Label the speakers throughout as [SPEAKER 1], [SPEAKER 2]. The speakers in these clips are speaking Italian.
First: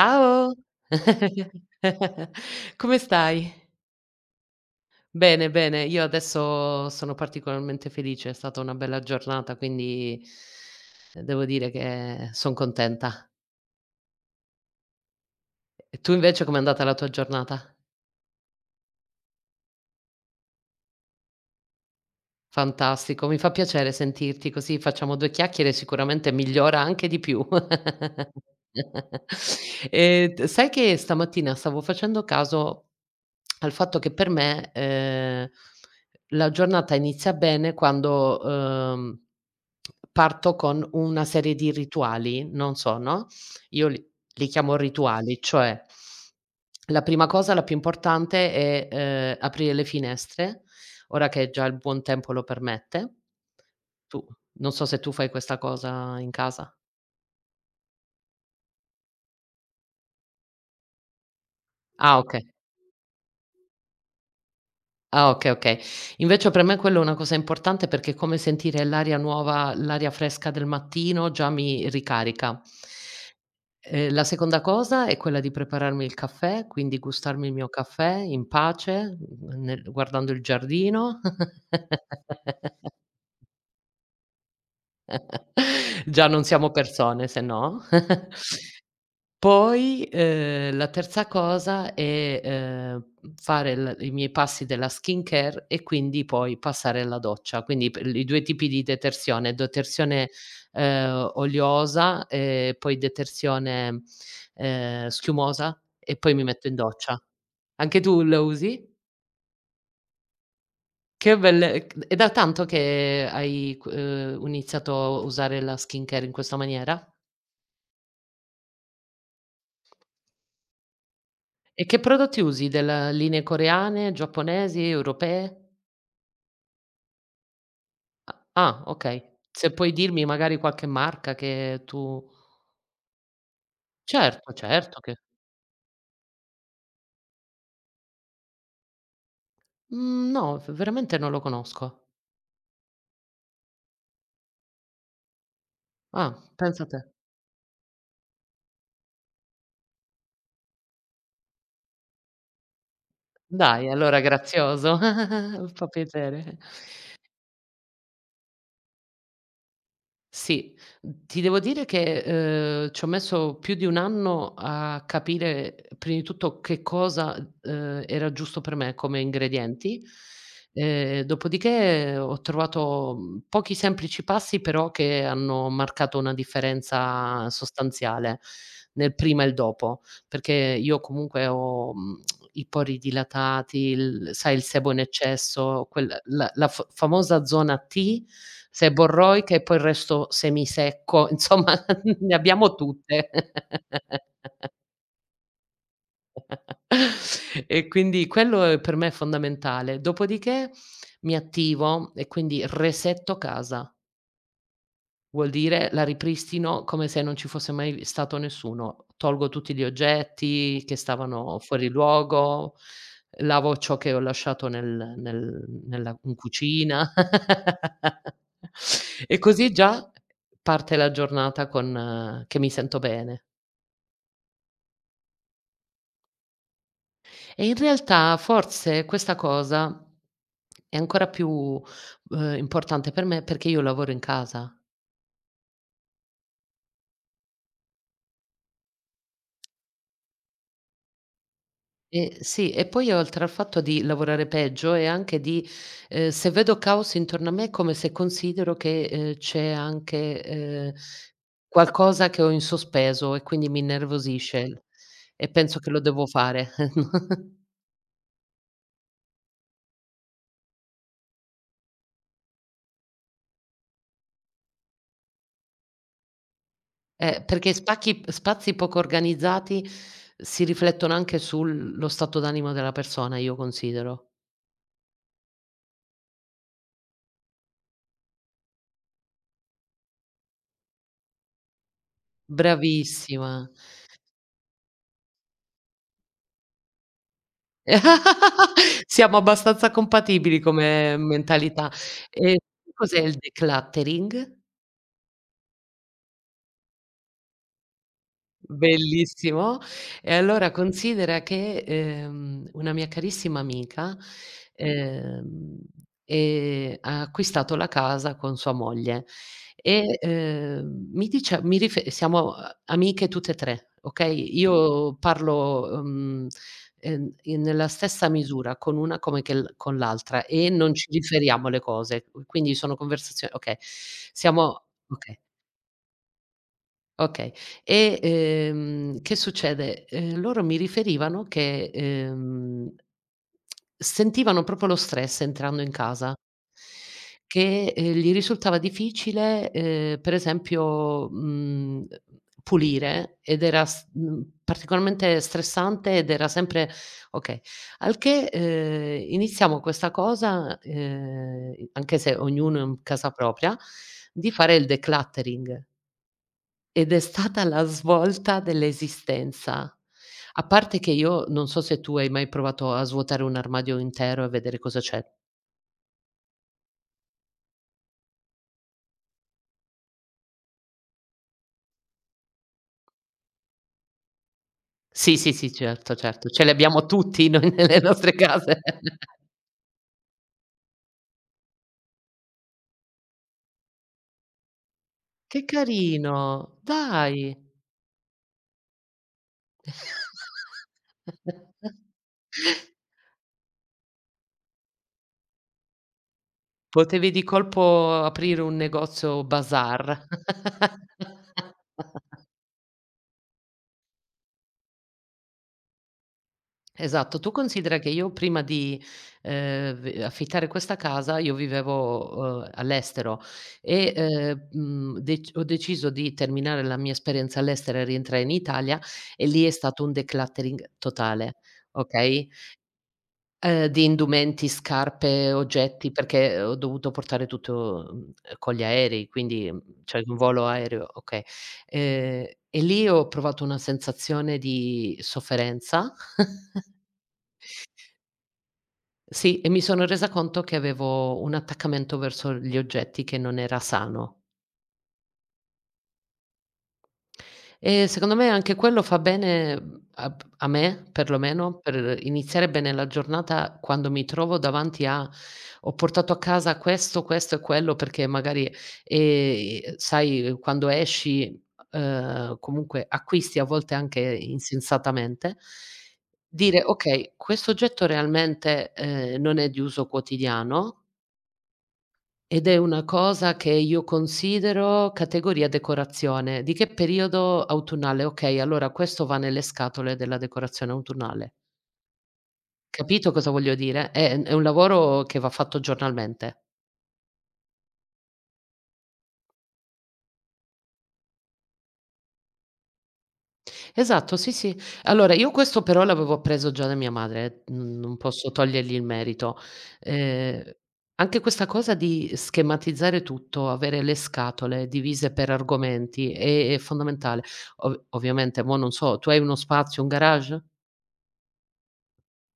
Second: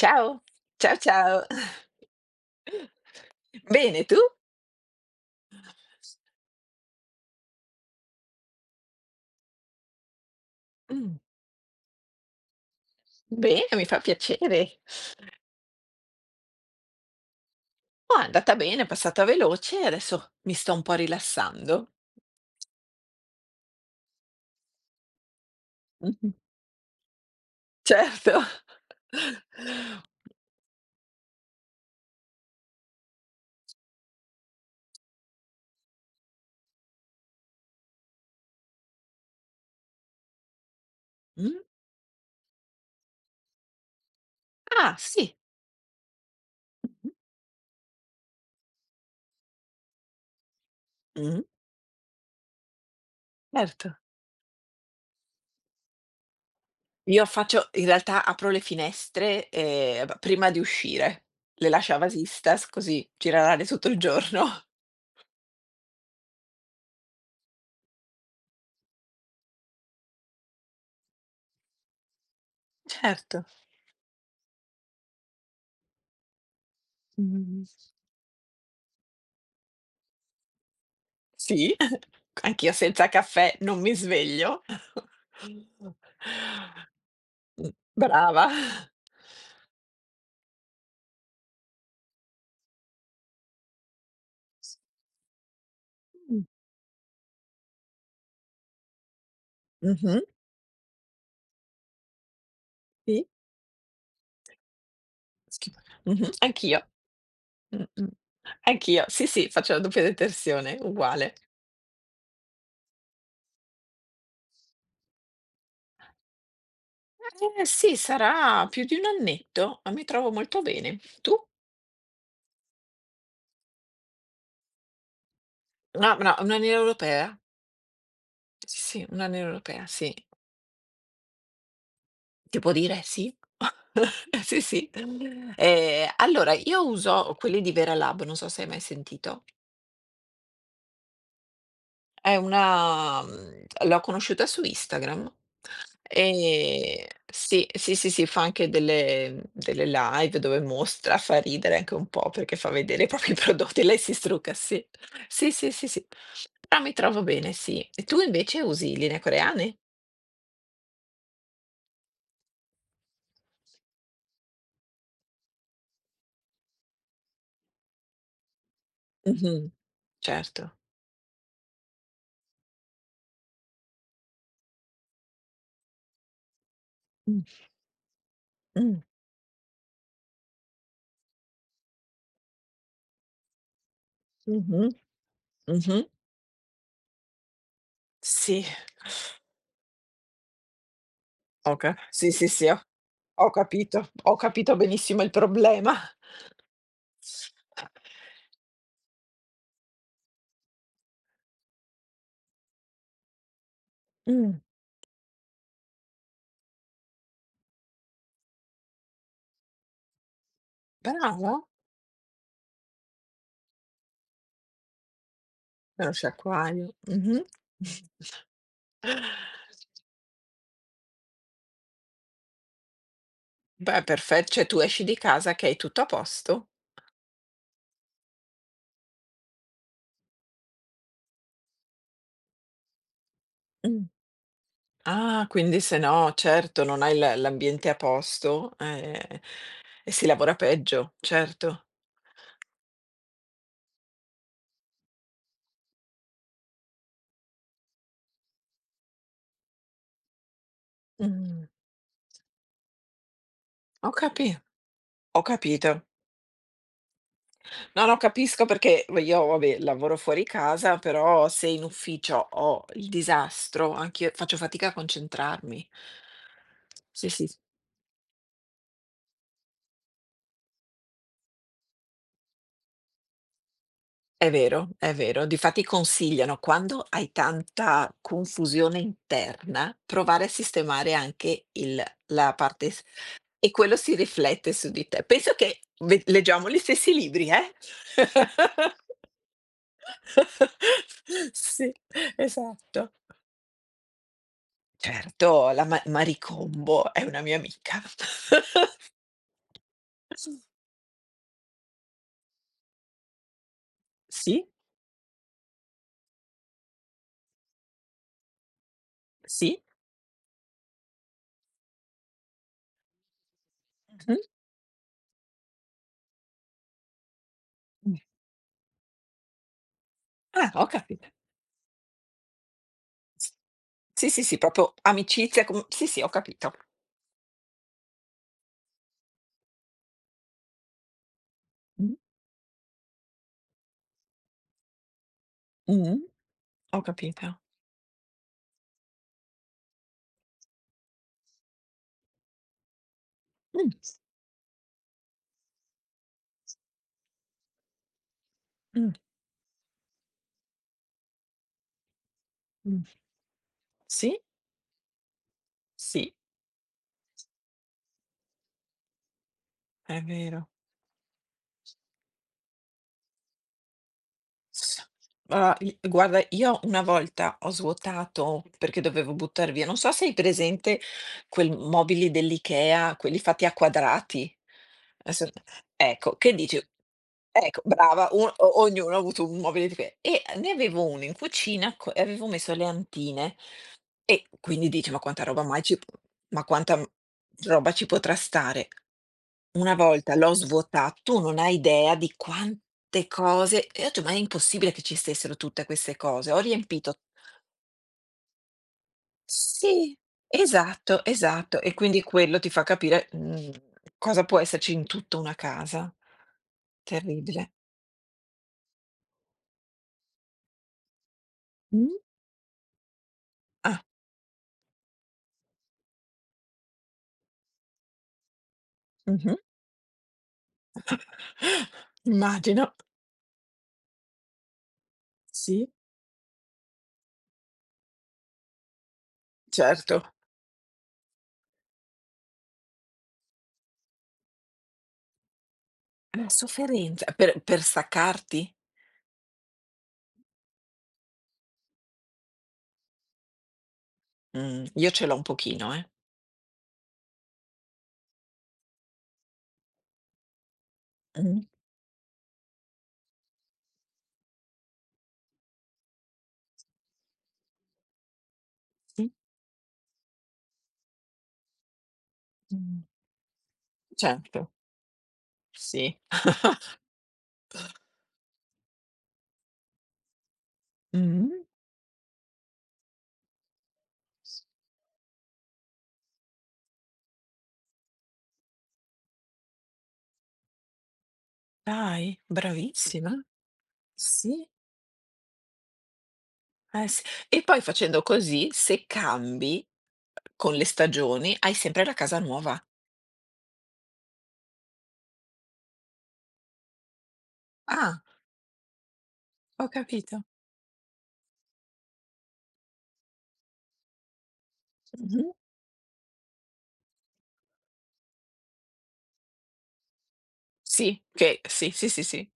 [SPEAKER 1] Ciao, ciao ciao.
[SPEAKER 2] come stai?
[SPEAKER 1] Bene, tu?
[SPEAKER 2] Bene, bene, io adesso sono particolarmente felice, è stata una bella giornata, quindi
[SPEAKER 1] Mh,
[SPEAKER 2] devo dire che son contenta.
[SPEAKER 1] bene, mi fa piacere.
[SPEAKER 2] E tu invece com'è andata la tua giornata?
[SPEAKER 1] Oh, è andata bene, è passata veloce e adesso mi sto un po' rilassando.
[SPEAKER 2] Fantastico, mi fa piacere sentirti così facciamo 2 chiacchiere e sicuramente
[SPEAKER 1] Mh-mh.
[SPEAKER 2] migliora anche di più.
[SPEAKER 1] Certo.
[SPEAKER 2] T Sai che stamattina stavo facendo caso al fatto che per me, la giornata inizia bene quando, parto con una serie
[SPEAKER 1] Mh.
[SPEAKER 2] di rituali, non so, no, io li chiamo
[SPEAKER 1] Ah, sì.
[SPEAKER 2] rituali, cioè la prima cosa, la più importante è, aprire le finestre ora
[SPEAKER 1] Mh,
[SPEAKER 2] che già il buon tempo lo permette.
[SPEAKER 1] certo.
[SPEAKER 2] Tu Non so se tu fai questa cosa in casa.
[SPEAKER 1] Io faccio in realtà apro le finestre, b prima di uscire. Le lascio a
[SPEAKER 2] Ah, okay.
[SPEAKER 1] vasistas così gira l'aria tutto il giorno.
[SPEAKER 2] Ah, okay, okay. Invece per me quello è una cosa importante perché è come sentire l'aria nuova, l'aria fresca del mattino già mi ricarica.
[SPEAKER 1] Certo.
[SPEAKER 2] La seconda cosa è quella di prepararmi il caffè, quindi gustarmi il mio
[SPEAKER 1] Mh-mh.
[SPEAKER 2] caffè in pace, mhmm, nel guardando il giardino.
[SPEAKER 1] Sì, anch'io senza caffè non mi sveglio.
[SPEAKER 2] Già non siamo persone se no.
[SPEAKER 1] Brava.
[SPEAKER 2] Poi, la terza cosa è, fare l i miei passi della skincare e quindi
[SPEAKER 1] Mh.
[SPEAKER 2] poi passare alla doccia. Quindi per i 2 tipi di detersione:
[SPEAKER 1] Mh-mh.
[SPEAKER 2] detersione, oleosa, e poi
[SPEAKER 1] Sì.
[SPEAKER 2] detersione,
[SPEAKER 1] Schif
[SPEAKER 2] schiumosa, e
[SPEAKER 1] Mh-mh,
[SPEAKER 2] poi mi metto in
[SPEAKER 1] anch'io.
[SPEAKER 2] doccia. Anche
[SPEAKER 1] Mh-mh.
[SPEAKER 2] tu la usi?
[SPEAKER 1] Anch'io. Sì, sì, faccio la doppia detersione, uguale.
[SPEAKER 2] Che belle, c è da tanto che hai q iniziato a usare la skincare in questa maniera?
[SPEAKER 1] Eh sì, sarà più di 1 annetto, ma mi trovo molto bene. Tu?
[SPEAKER 2] E che prodotti usi? Della linee coreane, giapponesi, europee?
[SPEAKER 1] No, no, un'aniera europea.
[SPEAKER 2] A ah,
[SPEAKER 1] Sì, sì,
[SPEAKER 2] okay.
[SPEAKER 1] un'aniera
[SPEAKER 2] Se
[SPEAKER 1] europea,
[SPEAKER 2] puoi
[SPEAKER 1] sì.
[SPEAKER 2] dirmi magari qualche marca che tu.
[SPEAKER 1] Ti può dire sì?
[SPEAKER 2] Certo,
[SPEAKER 1] Sì, sì.
[SPEAKER 2] certo che
[SPEAKER 1] Allora io uso quelli di Veralab, non so se hai mai sentito.
[SPEAKER 2] mhmm, no, v veramente non lo conosco.
[SPEAKER 1] È una l'ho conosciuta su Instagram,
[SPEAKER 2] Ah, pensa te.
[SPEAKER 1] ehm sì, sì, sì, sì, fa anche delle delle live dove mostra, fa ridere anche un po' perché fa vedere i propri prodotti,
[SPEAKER 2] Dai,
[SPEAKER 1] lei si
[SPEAKER 2] allora
[SPEAKER 1] strucca, sì.
[SPEAKER 2] grazioso,
[SPEAKER 1] Sì, sì,
[SPEAKER 2] fa
[SPEAKER 1] sì, sì.
[SPEAKER 2] piacere.
[SPEAKER 1] Però mi trovo bene, sì. E tu invece usi linee coreane?
[SPEAKER 2] Sì, ti devo dire che, ci ho messo più di 1 anno a capire, prima di tutto, che cosa, era giusto per me come
[SPEAKER 1] Mh-mh.
[SPEAKER 2] ingredienti,
[SPEAKER 1] Certo.
[SPEAKER 2] dopodiché ho trovato, pochi semplici passi, però che hanno marcato una
[SPEAKER 1] Mh,
[SPEAKER 2] differenza sostanziale
[SPEAKER 1] mh,
[SPEAKER 2] nel prima e il dopo, perché io comunque ho, mhmm i pori dilatati, il sai il
[SPEAKER 1] mh-mh,
[SPEAKER 2] sebo in eccesso,
[SPEAKER 1] mh-mh.
[SPEAKER 2] quel la la f famosa zona T,
[SPEAKER 1] Sì,
[SPEAKER 2] sebo borroica e poi il resto semisecco, insomma
[SPEAKER 1] ho ca sì,
[SPEAKER 2] ne
[SPEAKER 1] sì, sì,
[SPEAKER 2] abbiamo
[SPEAKER 1] ho
[SPEAKER 2] tutte.
[SPEAKER 1] ho capito, ho capito benissimo il problema.
[SPEAKER 2] E quindi quello è per me è fondamentale. Dopodiché mi attivo e quindi resetto casa.
[SPEAKER 1] Mh.
[SPEAKER 2] Vuol dire la ripristino come se non ci fosse mai stato nessuno. Tolgo tutti gli oggetti che
[SPEAKER 1] Brava,
[SPEAKER 2] stavano fuori luogo, lavo ciò che ho lasciato nel nel nella
[SPEAKER 1] veloce
[SPEAKER 2] in
[SPEAKER 1] acquario.
[SPEAKER 2] cucina.
[SPEAKER 1] Mh-mh.
[SPEAKER 2] E così già parte la giornata con che mi sento bene.
[SPEAKER 1] Beh, perfet cioè tu esci di casa che hai tutto a posto?
[SPEAKER 2] E in realtà forse questa cosa è ancora più, importante per me, perché io
[SPEAKER 1] Mh.
[SPEAKER 2] lavoro in casa.
[SPEAKER 1] Ah, quindi se no certo, non hai l'ambiente a posto, e si lavora peggio, certo.
[SPEAKER 2] E sì, e poi oltre al fatto di lavorare peggio è anche di se vedo caos intorno a me è come se considero che, c'è anche,
[SPEAKER 1] Mh.
[SPEAKER 2] qualcosa che ho in sospeso, e quindi mi
[SPEAKER 1] Ho capi
[SPEAKER 2] innervosisce
[SPEAKER 1] ho
[SPEAKER 2] e penso che
[SPEAKER 1] capito.
[SPEAKER 2] lo devo fare.
[SPEAKER 1] No, no, capisco perché v io vabbè, lavoro fuori casa, però se in ufficio ho il disastro, anch'io faccio fatica a concentrarmi. Sì, sì.
[SPEAKER 2] Perché spacchi spazi poco organizzati si riflettono anche sul lo stato d'animo della persona, io considero.
[SPEAKER 1] È vero, è vero. Difatti consigliano, quando hai tanta confusione interna, provare a sistemare anche il la parte s
[SPEAKER 2] Bravissima.
[SPEAKER 1] e quello si riflette su di te. Penso che ve leggiamo gli stessi libri, eh.
[SPEAKER 2] Siamo abbastanza compatibili come mentalità.
[SPEAKER 1] Sì,
[SPEAKER 2] E
[SPEAKER 1] esatto.
[SPEAKER 2] cos'è il decluttering?
[SPEAKER 1] Certo, la Marie Kondo è una mia amica.
[SPEAKER 2] Bellissimo. E allora considera che, una mia carissima amica,
[SPEAKER 1] Sì,
[SPEAKER 2] ehm, ha acquistato la casa con sua moglie
[SPEAKER 1] sì.
[SPEAKER 2] e, mi dice mi rife siamo a amiche tutte e 3,
[SPEAKER 1] Mh-mh.
[SPEAKER 2] okay, io parlo, in nella
[SPEAKER 1] Mh.
[SPEAKER 2] stessa misura con una come che l con l'altra, e
[SPEAKER 1] Ah, ho
[SPEAKER 2] non ci
[SPEAKER 1] capito.
[SPEAKER 2] differiamo le cose, quindi sono conversazio
[SPEAKER 1] S
[SPEAKER 2] okay.
[SPEAKER 1] Sì, sì, sì,
[SPEAKER 2] Siamo
[SPEAKER 1] proprio
[SPEAKER 2] okay.
[SPEAKER 1] amicizia com sì, sì, ho capito.
[SPEAKER 2] Okay. E, che succede? Loro mi riferivano che,
[SPEAKER 1] Mh.
[SPEAKER 2] sentivano proprio lo stress entrando in
[SPEAKER 1] Mh-mh.
[SPEAKER 2] casa,
[SPEAKER 1] Ho capito.
[SPEAKER 2] che, gli risultava difficile, per esempio, pulire, ed era
[SPEAKER 1] Mh,
[SPEAKER 2] s mhmm, particolarmente stressante ed era sempre okay. Al che,
[SPEAKER 1] mh,
[SPEAKER 2] iniziamo questa cosa, anche se ognuno in
[SPEAKER 1] mh.
[SPEAKER 2] casa propria,
[SPEAKER 1] Sì,
[SPEAKER 2] di fare il decluttering.
[SPEAKER 1] sì,
[SPEAKER 2] Ed è stata la svolta dell'esistenza.
[SPEAKER 1] è
[SPEAKER 2] A
[SPEAKER 1] vero.
[SPEAKER 2] parte che io non so se tu hai mai provato a svuotare un armadio intero e vedere cosa c'è.
[SPEAKER 1] Ah, i guarda, io una volta ho svuotato perché dovevo buttar via non so se hai presente quel mobili dell'IKEA, quelli fatti a quadrati.
[SPEAKER 2] Sì,
[SPEAKER 1] Adesso
[SPEAKER 2] sì, sì, certo,
[SPEAKER 1] ecco,
[SPEAKER 2] certo.
[SPEAKER 1] che
[SPEAKER 2] Ce li
[SPEAKER 1] dici
[SPEAKER 2] abbiamo tutti noi
[SPEAKER 1] ecco,
[SPEAKER 2] nelle
[SPEAKER 1] brava,
[SPEAKER 2] nostre
[SPEAKER 1] u
[SPEAKER 2] case.
[SPEAKER 1] o ognuno ha avuto un mobile dife e ne avevo uno in cucina co e avevo messo le antine. E quindi dici: "Ma quanta roba
[SPEAKER 2] Che
[SPEAKER 1] mai ci p ma
[SPEAKER 2] carino,
[SPEAKER 1] quanta, mhmm,
[SPEAKER 2] dai.
[SPEAKER 1] roba ci potrà stare?" Una volta l'ho svuotato tu non hai idea di quante cose e ho detto: "Ma è impossibile che ci stessero tutte queste cose." Ho riempito,
[SPEAKER 2] Potevi di colpo aprire un negozio
[SPEAKER 1] sì,
[SPEAKER 2] bazar.
[SPEAKER 1] esatto, esatto. E quindi quello ti fa capire, cosa può esserci in tutta una casa.
[SPEAKER 2] Esatto, tu
[SPEAKER 1] Terribile.
[SPEAKER 2] considera che io prima di, v affittare questa casa, io
[SPEAKER 1] Mh.
[SPEAKER 2] vivevo, all'estero
[SPEAKER 1] Ah,
[SPEAKER 2] e, mhmm, dec ho deciso di terminare la mia esperienza all'estero e rientrare in Italia, e
[SPEAKER 1] mh-mh.
[SPEAKER 2] lì è stato un decluttering totale, okay,
[SPEAKER 1] Immagino.
[SPEAKER 2] di indumenti, scarpe,
[SPEAKER 1] Sì,
[SPEAKER 2] oggetti, perché ho dovuto portare tutto, con gli aerei, quindi, cioè
[SPEAKER 1] certo.
[SPEAKER 2] un volo aereo, okay. E lì ho provato una sensazione di sofferenza.
[SPEAKER 1] La sofferenza per staccarti?
[SPEAKER 2] Sì, e mi sono resa conto che avevo un attaccamento verso gli oggetti che non era sano.
[SPEAKER 1] Io ce l'ho un pochino, eh.
[SPEAKER 2] E secondo me anche quello fa bene, a me
[SPEAKER 1] Mh,
[SPEAKER 2] perlomeno, per iniziare bene la giornata quando mi trovo davanti a: "Ho portato a casa questo, questo e quello", perché magari,
[SPEAKER 1] sì,
[SPEAKER 2] sai quando esci,
[SPEAKER 1] mh,
[SPEAKER 2] comunque acquisti a volte anche
[SPEAKER 1] certo,
[SPEAKER 2] insensatamente,
[SPEAKER 1] sì.
[SPEAKER 2] dire: "Okay, questo oggetto realmente, non è di uso quotidiano,
[SPEAKER 1] Mh.
[SPEAKER 2] ed è una cosa che io considero categoria decorazione. Di che periodo? Autunnale? Okay, allora questo va nelle scatole della decorazione autunnale."
[SPEAKER 1] Dai,
[SPEAKER 2] Capito
[SPEAKER 1] bravissima.
[SPEAKER 2] cosa voglio dire? È un
[SPEAKER 1] Sì,
[SPEAKER 2] lavoro che va fatto giornalmente.
[SPEAKER 1] s e poi facendo così, se cambi con le stagioni, hai sempre la casa nuova.
[SPEAKER 2] Esatto, sì, sì. Allora io questo però l'avevo appreso già da mia madre, n non
[SPEAKER 1] Ah,
[SPEAKER 2] posso togliergli il merito.
[SPEAKER 1] ho capito.
[SPEAKER 2] Ehm, Anche questa cosa di schematizzare tutto, avere le scatole divise per
[SPEAKER 1] Mh-mh.
[SPEAKER 2] argomenti, è fondamentale. Ov ovviamente mo non so, tu hai uno spazio, un garage?
[SPEAKER 1] Sì, che sì, sì, sì, sì.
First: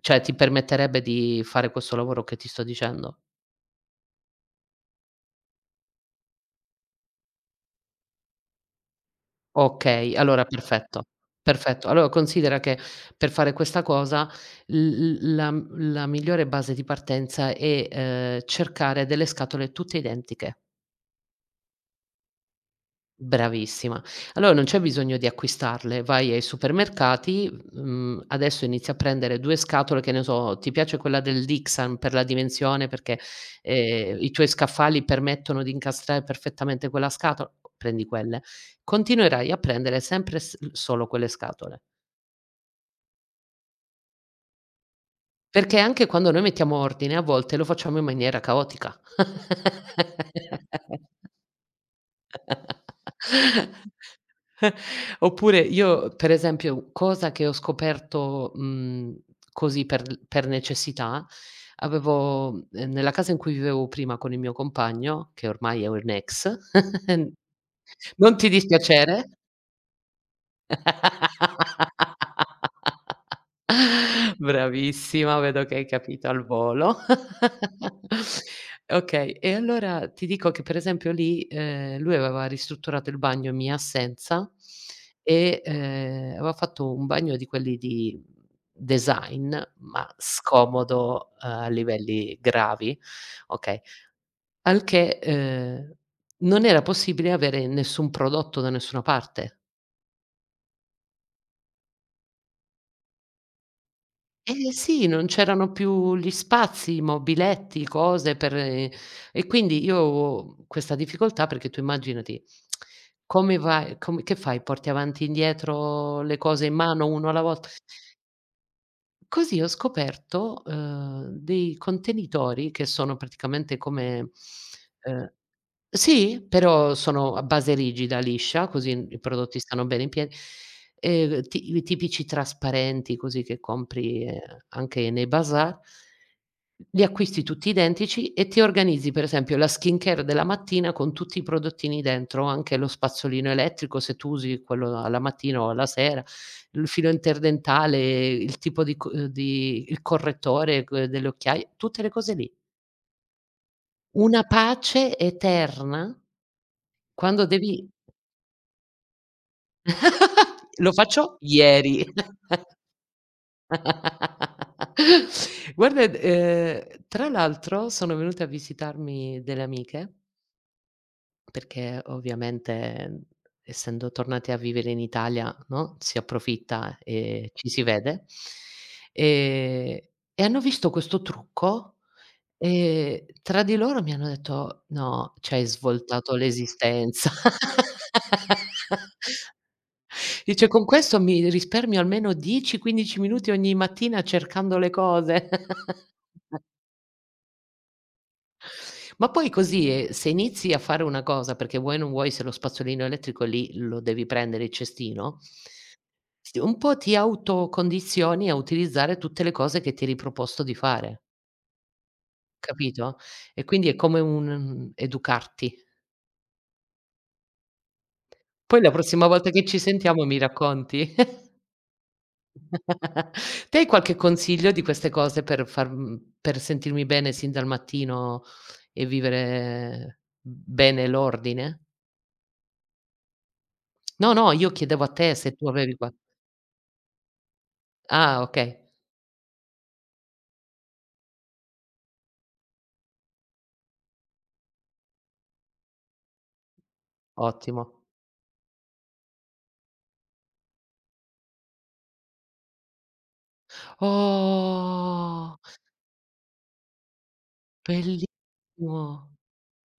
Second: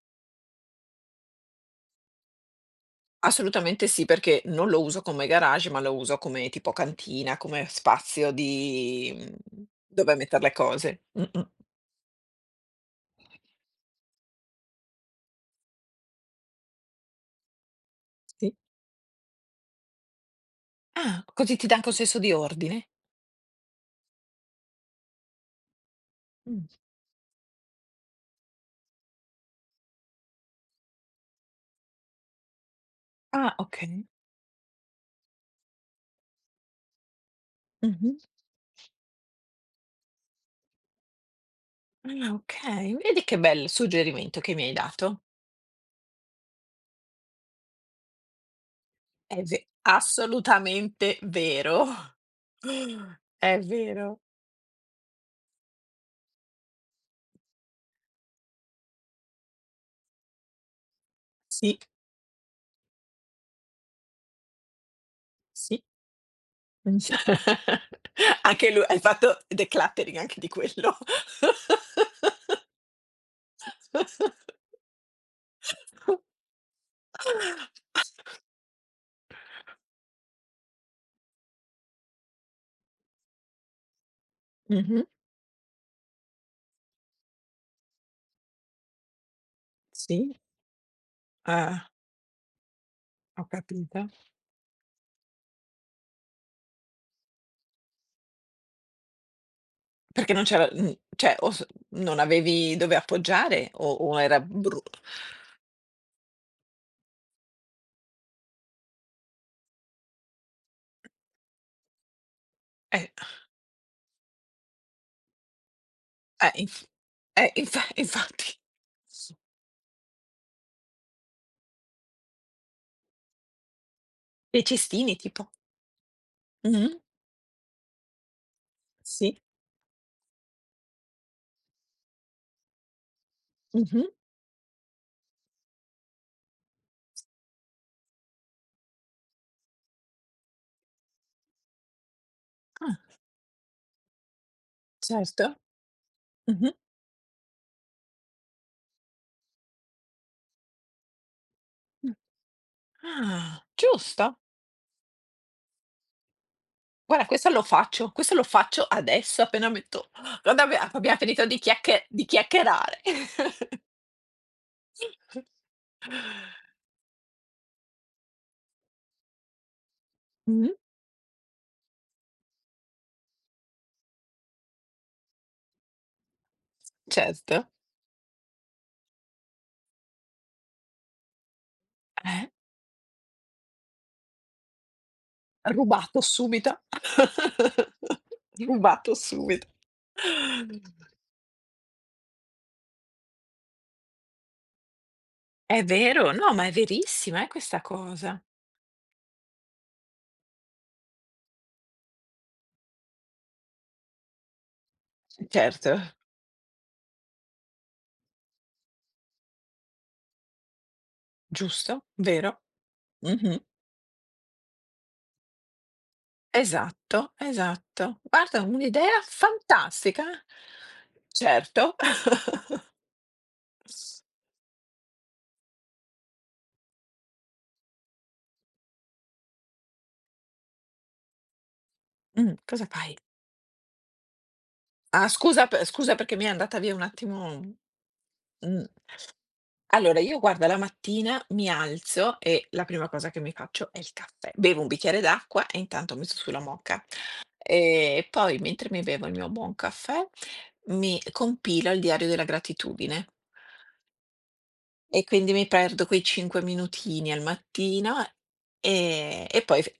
[SPEAKER 2] Cioè ti permetterebbe di fare questo lavoro che ti sto dicendo?
[SPEAKER 1] Assolutamente sì, perché non lo uso come garage, ma lo uso come tipo cantina, come spazio di
[SPEAKER 2] Okay,
[SPEAKER 1] dove metter
[SPEAKER 2] allora
[SPEAKER 1] le
[SPEAKER 2] perfetto,
[SPEAKER 1] cose. Mh-mh.
[SPEAKER 2] perfetto. Allora considera che per fare questa cosa, l l la m la migliore base di partenza è,
[SPEAKER 1] Sì.
[SPEAKER 2] cercare delle scatole tutte identiche.
[SPEAKER 1] Ah, così ti dà anche un senso di ordine?
[SPEAKER 2] Bravissima. Allora non c'è bisogno di acquistarle, vai ai
[SPEAKER 1] Mh.
[SPEAKER 2] supermercati, adesso inizi a prendere 2 scatole, che ne so, ti piace quella del Dixon per la dimensione, perché,
[SPEAKER 1] Ah, okay.
[SPEAKER 2] i tuoi scaffali permettono di incastrare perfettamente quella scatola? Prendi
[SPEAKER 1] Mh-mh.
[SPEAKER 2] quelle. Continuerai a prendere sempre s solo quelle scatole.
[SPEAKER 1] Ah, okay. Vedi che bel suggerimento che mi hai dato.
[SPEAKER 2] Perché anche quando noi mettiamo ordine, a volte lo facciamo in maniera caotica.
[SPEAKER 1] È ve Assolutamente vero. È vero.
[SPEAKER 2] Oppure io, per esempio, cosa che ho scoperto, così per necessità,
[SPEAKER 1] Sì,
[SPEAKER 2] avevo nella casa in cui vivevo prima con il mio compagno, che ormai
[SPEAKER 1] sì.
[SPEAKER 2] è un ex.
[SPEAKER 1] Mh.
[SPEAKER 2] Non ti
[SPEAKER 1] Anche lu Hai
[SPEAKER 2] dispiacere.
[SPEAKER 1] fatto decluttering anche di quello.
[SPEAKER 2] Bravissima, vedo che hai capito al volo. Okay, e allora ti dico che per esempio lì, lui aveva ristrutturato il bagno in mia assenza,
[SPEAKER 1] Mh-mh.
[SPEAKER 2] e, aveva fatto un bagno di quelli di design, ma
[SPEAKER 1] Sì,
[SPEAKER 2] scomodo a
[SPEAKER 1] ah,
[SPEAKER 2] livelli gravi,
[SPEAKER 1] ho
[SPEAKER 2] okay,
[SPEAKER 1] capito.
[SPEAKER 2] al che, non era possibile avere nessun prodotto da nessuna parte.
[SPEAKER 1] Perché non c'era cioè o s non avevi dove appoggiare o era
[SPEAKER 2] Eh
[SPEAKER 1] bru
[SPEAKER 2] sì, non c'erano più gli spazi, mobiletti, cose per e quindi io avevo questa difficoltà, perché tu immaginati
[SPEAKER 1] eh,
[SPEAKER 2] come che fai? Porti avanti e indietro le cose in
[SPEAKER 1] inf
[SPEAKER 2] mano, uno alla volta?
[SPEAKER 1] infa infatti.
[SPEAKER 2] Così ho scoperto, dei contenitori che sono praticamente come
[SPEAKER 1] Dei cestini
[SPEAKER 2] ehm
[SPEAKER 1] tipo.
[SPEAKER 2] sì,
[SPEAKER 1] Mh-mh,
[SPEAKER 2] però sono a base rigida, liscia, così i
[SPEAKER 1] sì.
[SPEAKER 2] prodotti stanno bene in piedi, ti i tipici trasparenti così che
[SPEAKER 1] Mh-mh.
[SPEAKER 2] compri, anche nei bazar. Li acquisti tutti identici e ti organizzi per esempio la skincare della mattina con tutti i prodottini dentro, anche lo
[SPEAKER 1] Ah,
[SPEAKER 2] spazzolino elettrico se tu usi quello alla
[SPEAKER 1] certo.
[SPEAKER 2] mattina o alla sera.
[SPEAKER 1] Mh-mh.
[SPEAKER 2] Il filo interdentale, il tipo di il correttore q delle occhiaie, tutte le
[SPEAKER 1] Mh.
[SPEAKER 2] cose lì.
[SPEAKER 1] Ah, giusto.
[SPEAKER 2] Una pace eterna
[SPEAKER 1] Guarda
[SPEAKER 2] quando devi
[SPEAKER 1] questo lo faccio adesso appena metto quando abbi
[SPEAKER 2] lo
[SPEAKER 1] abbiamo
[SPEAKER 2] faccio
[SPEAKER 1] finito di
[SPEAKER 2] ieri.
[SPEAKER 1] chiacche di chiacchierare.
[SPEAKER 2] Guarda, Tra l'altro sono venute a visitarmi delle amiche.
[SPEAKER 1] Mh,
[SPEAKER 2] Perché ovviamente, essendo tornati a vivere in Italia, no, si approfitta e ci
[SPEAKER 1] certo.
[SPEAKER 2] si vede. Ehm, e hanno visto questo trucco
[SPEAKER 1] Eh.
[SPEAKER 2] e tra di loro mi hanno detto: "No, ci hai
[SPEAKER 1] Rubato
[SPEAKER 2] svoltato
[SPEAKER 1] subito.
[SPEAKER 2] l'esistenza."
[SPEAKER 1] Rubato subito.
[SPEAKER 2] Dice: "Con questo mi risparmio almeno 10, 15 minuti ogni mattina cercando le cose."
[SPEAKER 1] È vero, no, ma è verissima, questa cosa.
[SPEAKER 2] Ma poi così, se inizi a fare una cosa perché vuoi o non vuoi, se lo spazzolino elettrico lì lo devi prendere il cestino,
[SPEAKER 1] Certo,
[SPEAKER 2] s un po' ti autocondizioni a utilizzare tutte le cose che ti eri proposto di fare,
[SPEAKER 1] giusto, vero.
[SPEAKER 2] capito?
[SPEAKER 1] Mh-mh.
[SPEAKER 2] E quindi è come un educarti.
[SPEAKER 1] Esatto, esatto. Guarda,
[SPEAKER 2] Poi la
[SPEAKER 1] un'idea
[SPEAKER 2] prossima volta che ci sentiamo
[SPEAKER 1] fantastica.
[SPEAKER 2] mi racconti.
[SPEAKER 1] Certo.
[SPEAKER 2] Te hai qualche consiglio di queste cose per per sentirmi bene sin dal mattino e vivere bene l'ordine?
[SPEAKER 1] Cosa fai?
[SPEAKER 2] No, no, io chiedevo a
[SPEAKER 1] Ah,
[SPEAKER 2] te se tu
[SPEAKER 1] scusa p
[SPEAKER 2] avevi qua
[SPEAKER 1] scusa perché mi è andata via un attimo,
[SPEAKER 2] Ah, okay,
[SPEAKER 1] mh. Allora io guarda la mattina mi alzo e la prima cosa che mi faccio è il caffè. Bevo un bicchiere d'acqua e intanto mi metto sulla moka.
[SPEAKER 2] ottimo.
[SPEAKER 1] E poi mentre mi bevo il mio buon caffè, mi compilo il diario della gratitudine e quindi
[SPEAKER 2] Oh,
[SPEAKER 1] mi perdo quei 5 minutini al mattino
[SPEAKER 2] bellissimo.
[SPEAKER 1] e poi f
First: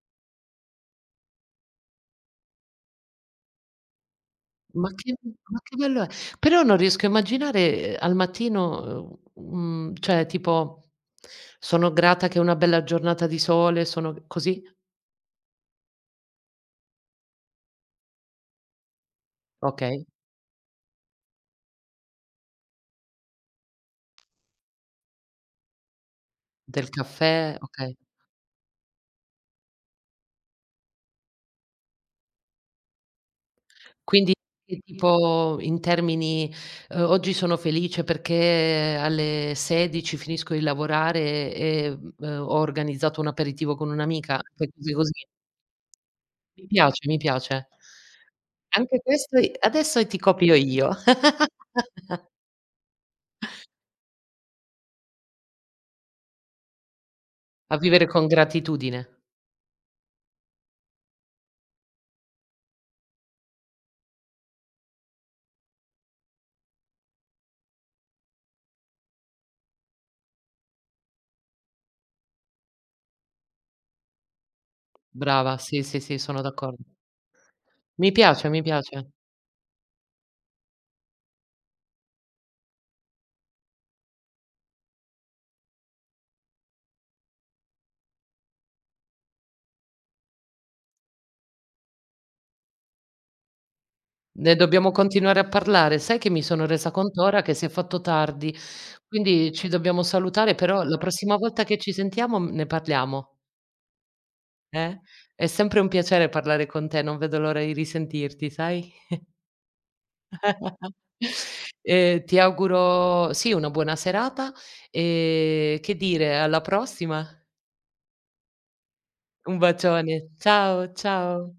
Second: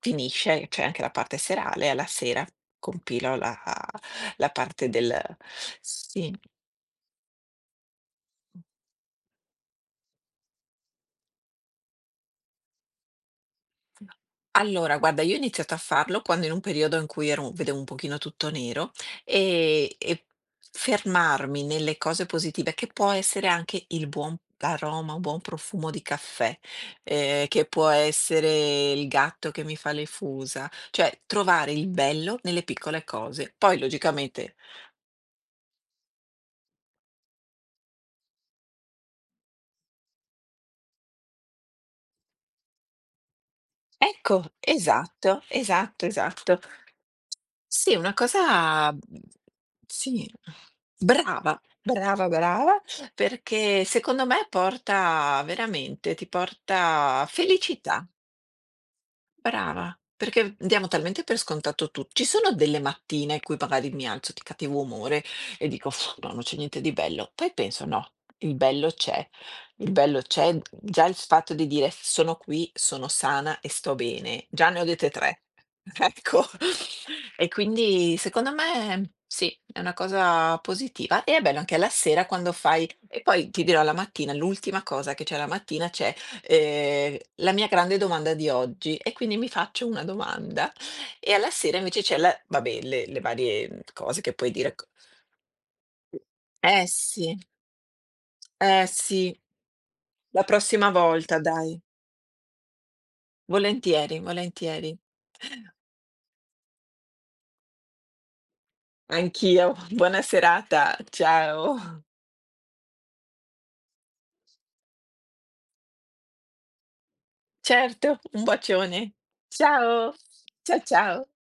[SPEAKER 1] finisce, c'è anche la parte serale, alla sera compilo la
[SPEAKER 2] Ma
[SPEAKER 1] parte
[SPEAKER 2] che
[SPEAKER 1] del,
[SPEAKER 2] ma che bello è.
[SPEAKER 1] sì.
[SPEAKER 2] Però non riesco a immaginare, al mattino, cioè tipo: "Sono grata che è una bella giornata di sole, sono" così?
[SPEAKER 1] Allora, guarda, io ho iniziato a farlo quando in un periodo in cui ero vedevo un pochino tutto nero e
[SPEAKER 2] Okay,
[SPEAKER 1] e fermarmi nelle cose positive, che può essere anche il buon aroma, un buon profumo di caffè,
[SPEAKER 2] del caffè,
[SPEAKER 1] che può
[SPEAKER 2] okay.
[SPEAKER 1] essere il gatto che mi fa le fusa, cioè trovare il bello nelle piccole cose. Poi
[SPEAKER 2] Quindi
[SPEAKER 1] logicamente
[SPEAKER 2] che tipo in termini, "Oggi sono felice perché alle 16 finisco di lavorare e, ho organizzato un aperitivo con un'amica",
[SPEAKER 1] ecco,
[SPEAKER 2] fai cose così?
[SPEAKER 1] esatto, esatto, esatto.
[SPEAKER 2] Mi piace, mi piace.
[SPEAKER 1] Sì, una cosa
[SPEAKER 2] Anche questo i adesso ti
[SPEAKER 1] sì,
[SPEAKER 2] copio io.
[SPEAKER 1] brava, brava, brava, perché secondo me porta veramente ti porta
[SPEAKER 2] A vivere
[SPEAKER 1] felicità.
[SPEAKER 2] con gratitudine.
[SPEAKER 1] Brava, perché diamo talmente per scontato tu ci sono delle mattine in cui magari mi alzo di cattivo umore e dico: "Uff, no, non c'è niente di bello". Poi penso: "No, il bello c'è". Il bello c'è, già il fatto di dire: "Sono qui, sono sana e sto bene". Già ne ho dette 3.
[SPEAKER 2] Brava, sì, sì, sì, sono
[SPEAKER 1] Ecco.
[SPEAKER 2] d'accordo.
[SPEAKER 1] E
[SPEAKER 2] Mi
[SPEAKER 1] quindi
[SPEAKER 2] piace,
[SPEAKER 1] secondo
[SPEAKER 2] mi piace.
[SPEAKER 1] me sì, è una cosa positiva e è bello anche la sera quando fai e poi ti dirò la mattina, l'ultima cosa che c'è la mattina c'è. La mia grande domanda di oggi e quindi mi faccio una domanda e alla sera invece c'è la, vabbè, le varie, cose che puoi
[SPEAKER 2] Ne
[SPEAKER 1] dire, c.
[SPEAKER 2] dobbiamo continuare a parlare. Sai che mi sono
[SPEAKER 1] Eh
[SPEAKER 2] resa conto
[SPEAKER 1] sì,
[SPEAKER 2] ora che si è fatto tardi,
[SPEAKER 1] eh sì,
[SPEAKER 2] quindi ci dobbiamo
[SPEAKER 1] la
[SPEAKER 2] salutare, però
[SPEAKER 1] prossima
[SPEAKER 2] la prossima
[SPEAKER 1] volta
[SPEAKER 2] volta che
[SPEAKER 1] dai.
[SPEAKER 2] ci sentiamo, ne parliamo,
[SPEAKER 1] Volentieri, volentieri.
[SPEAKER 2] eh? È sempre un piacere parlare con te, non vedo l'ora di risentirti, sai?
[SPEAKER 1] Anch'io. Buona serata. Ciao.
[SPEAKER 2] Ti auguro sì, una buona serata e che dire, alla prossima.
[SPEAKER 1] Certo, un bacione.
[SPEAKER 2] Un
[SPEAKER 1] Ciao.
[SPEAKER 2] bacione.
[SPEAKER 1] Cia
[SPEAKER 2] Ciao,
[SPEAKER 1] ciao.
[SPEAKER 2] ciao.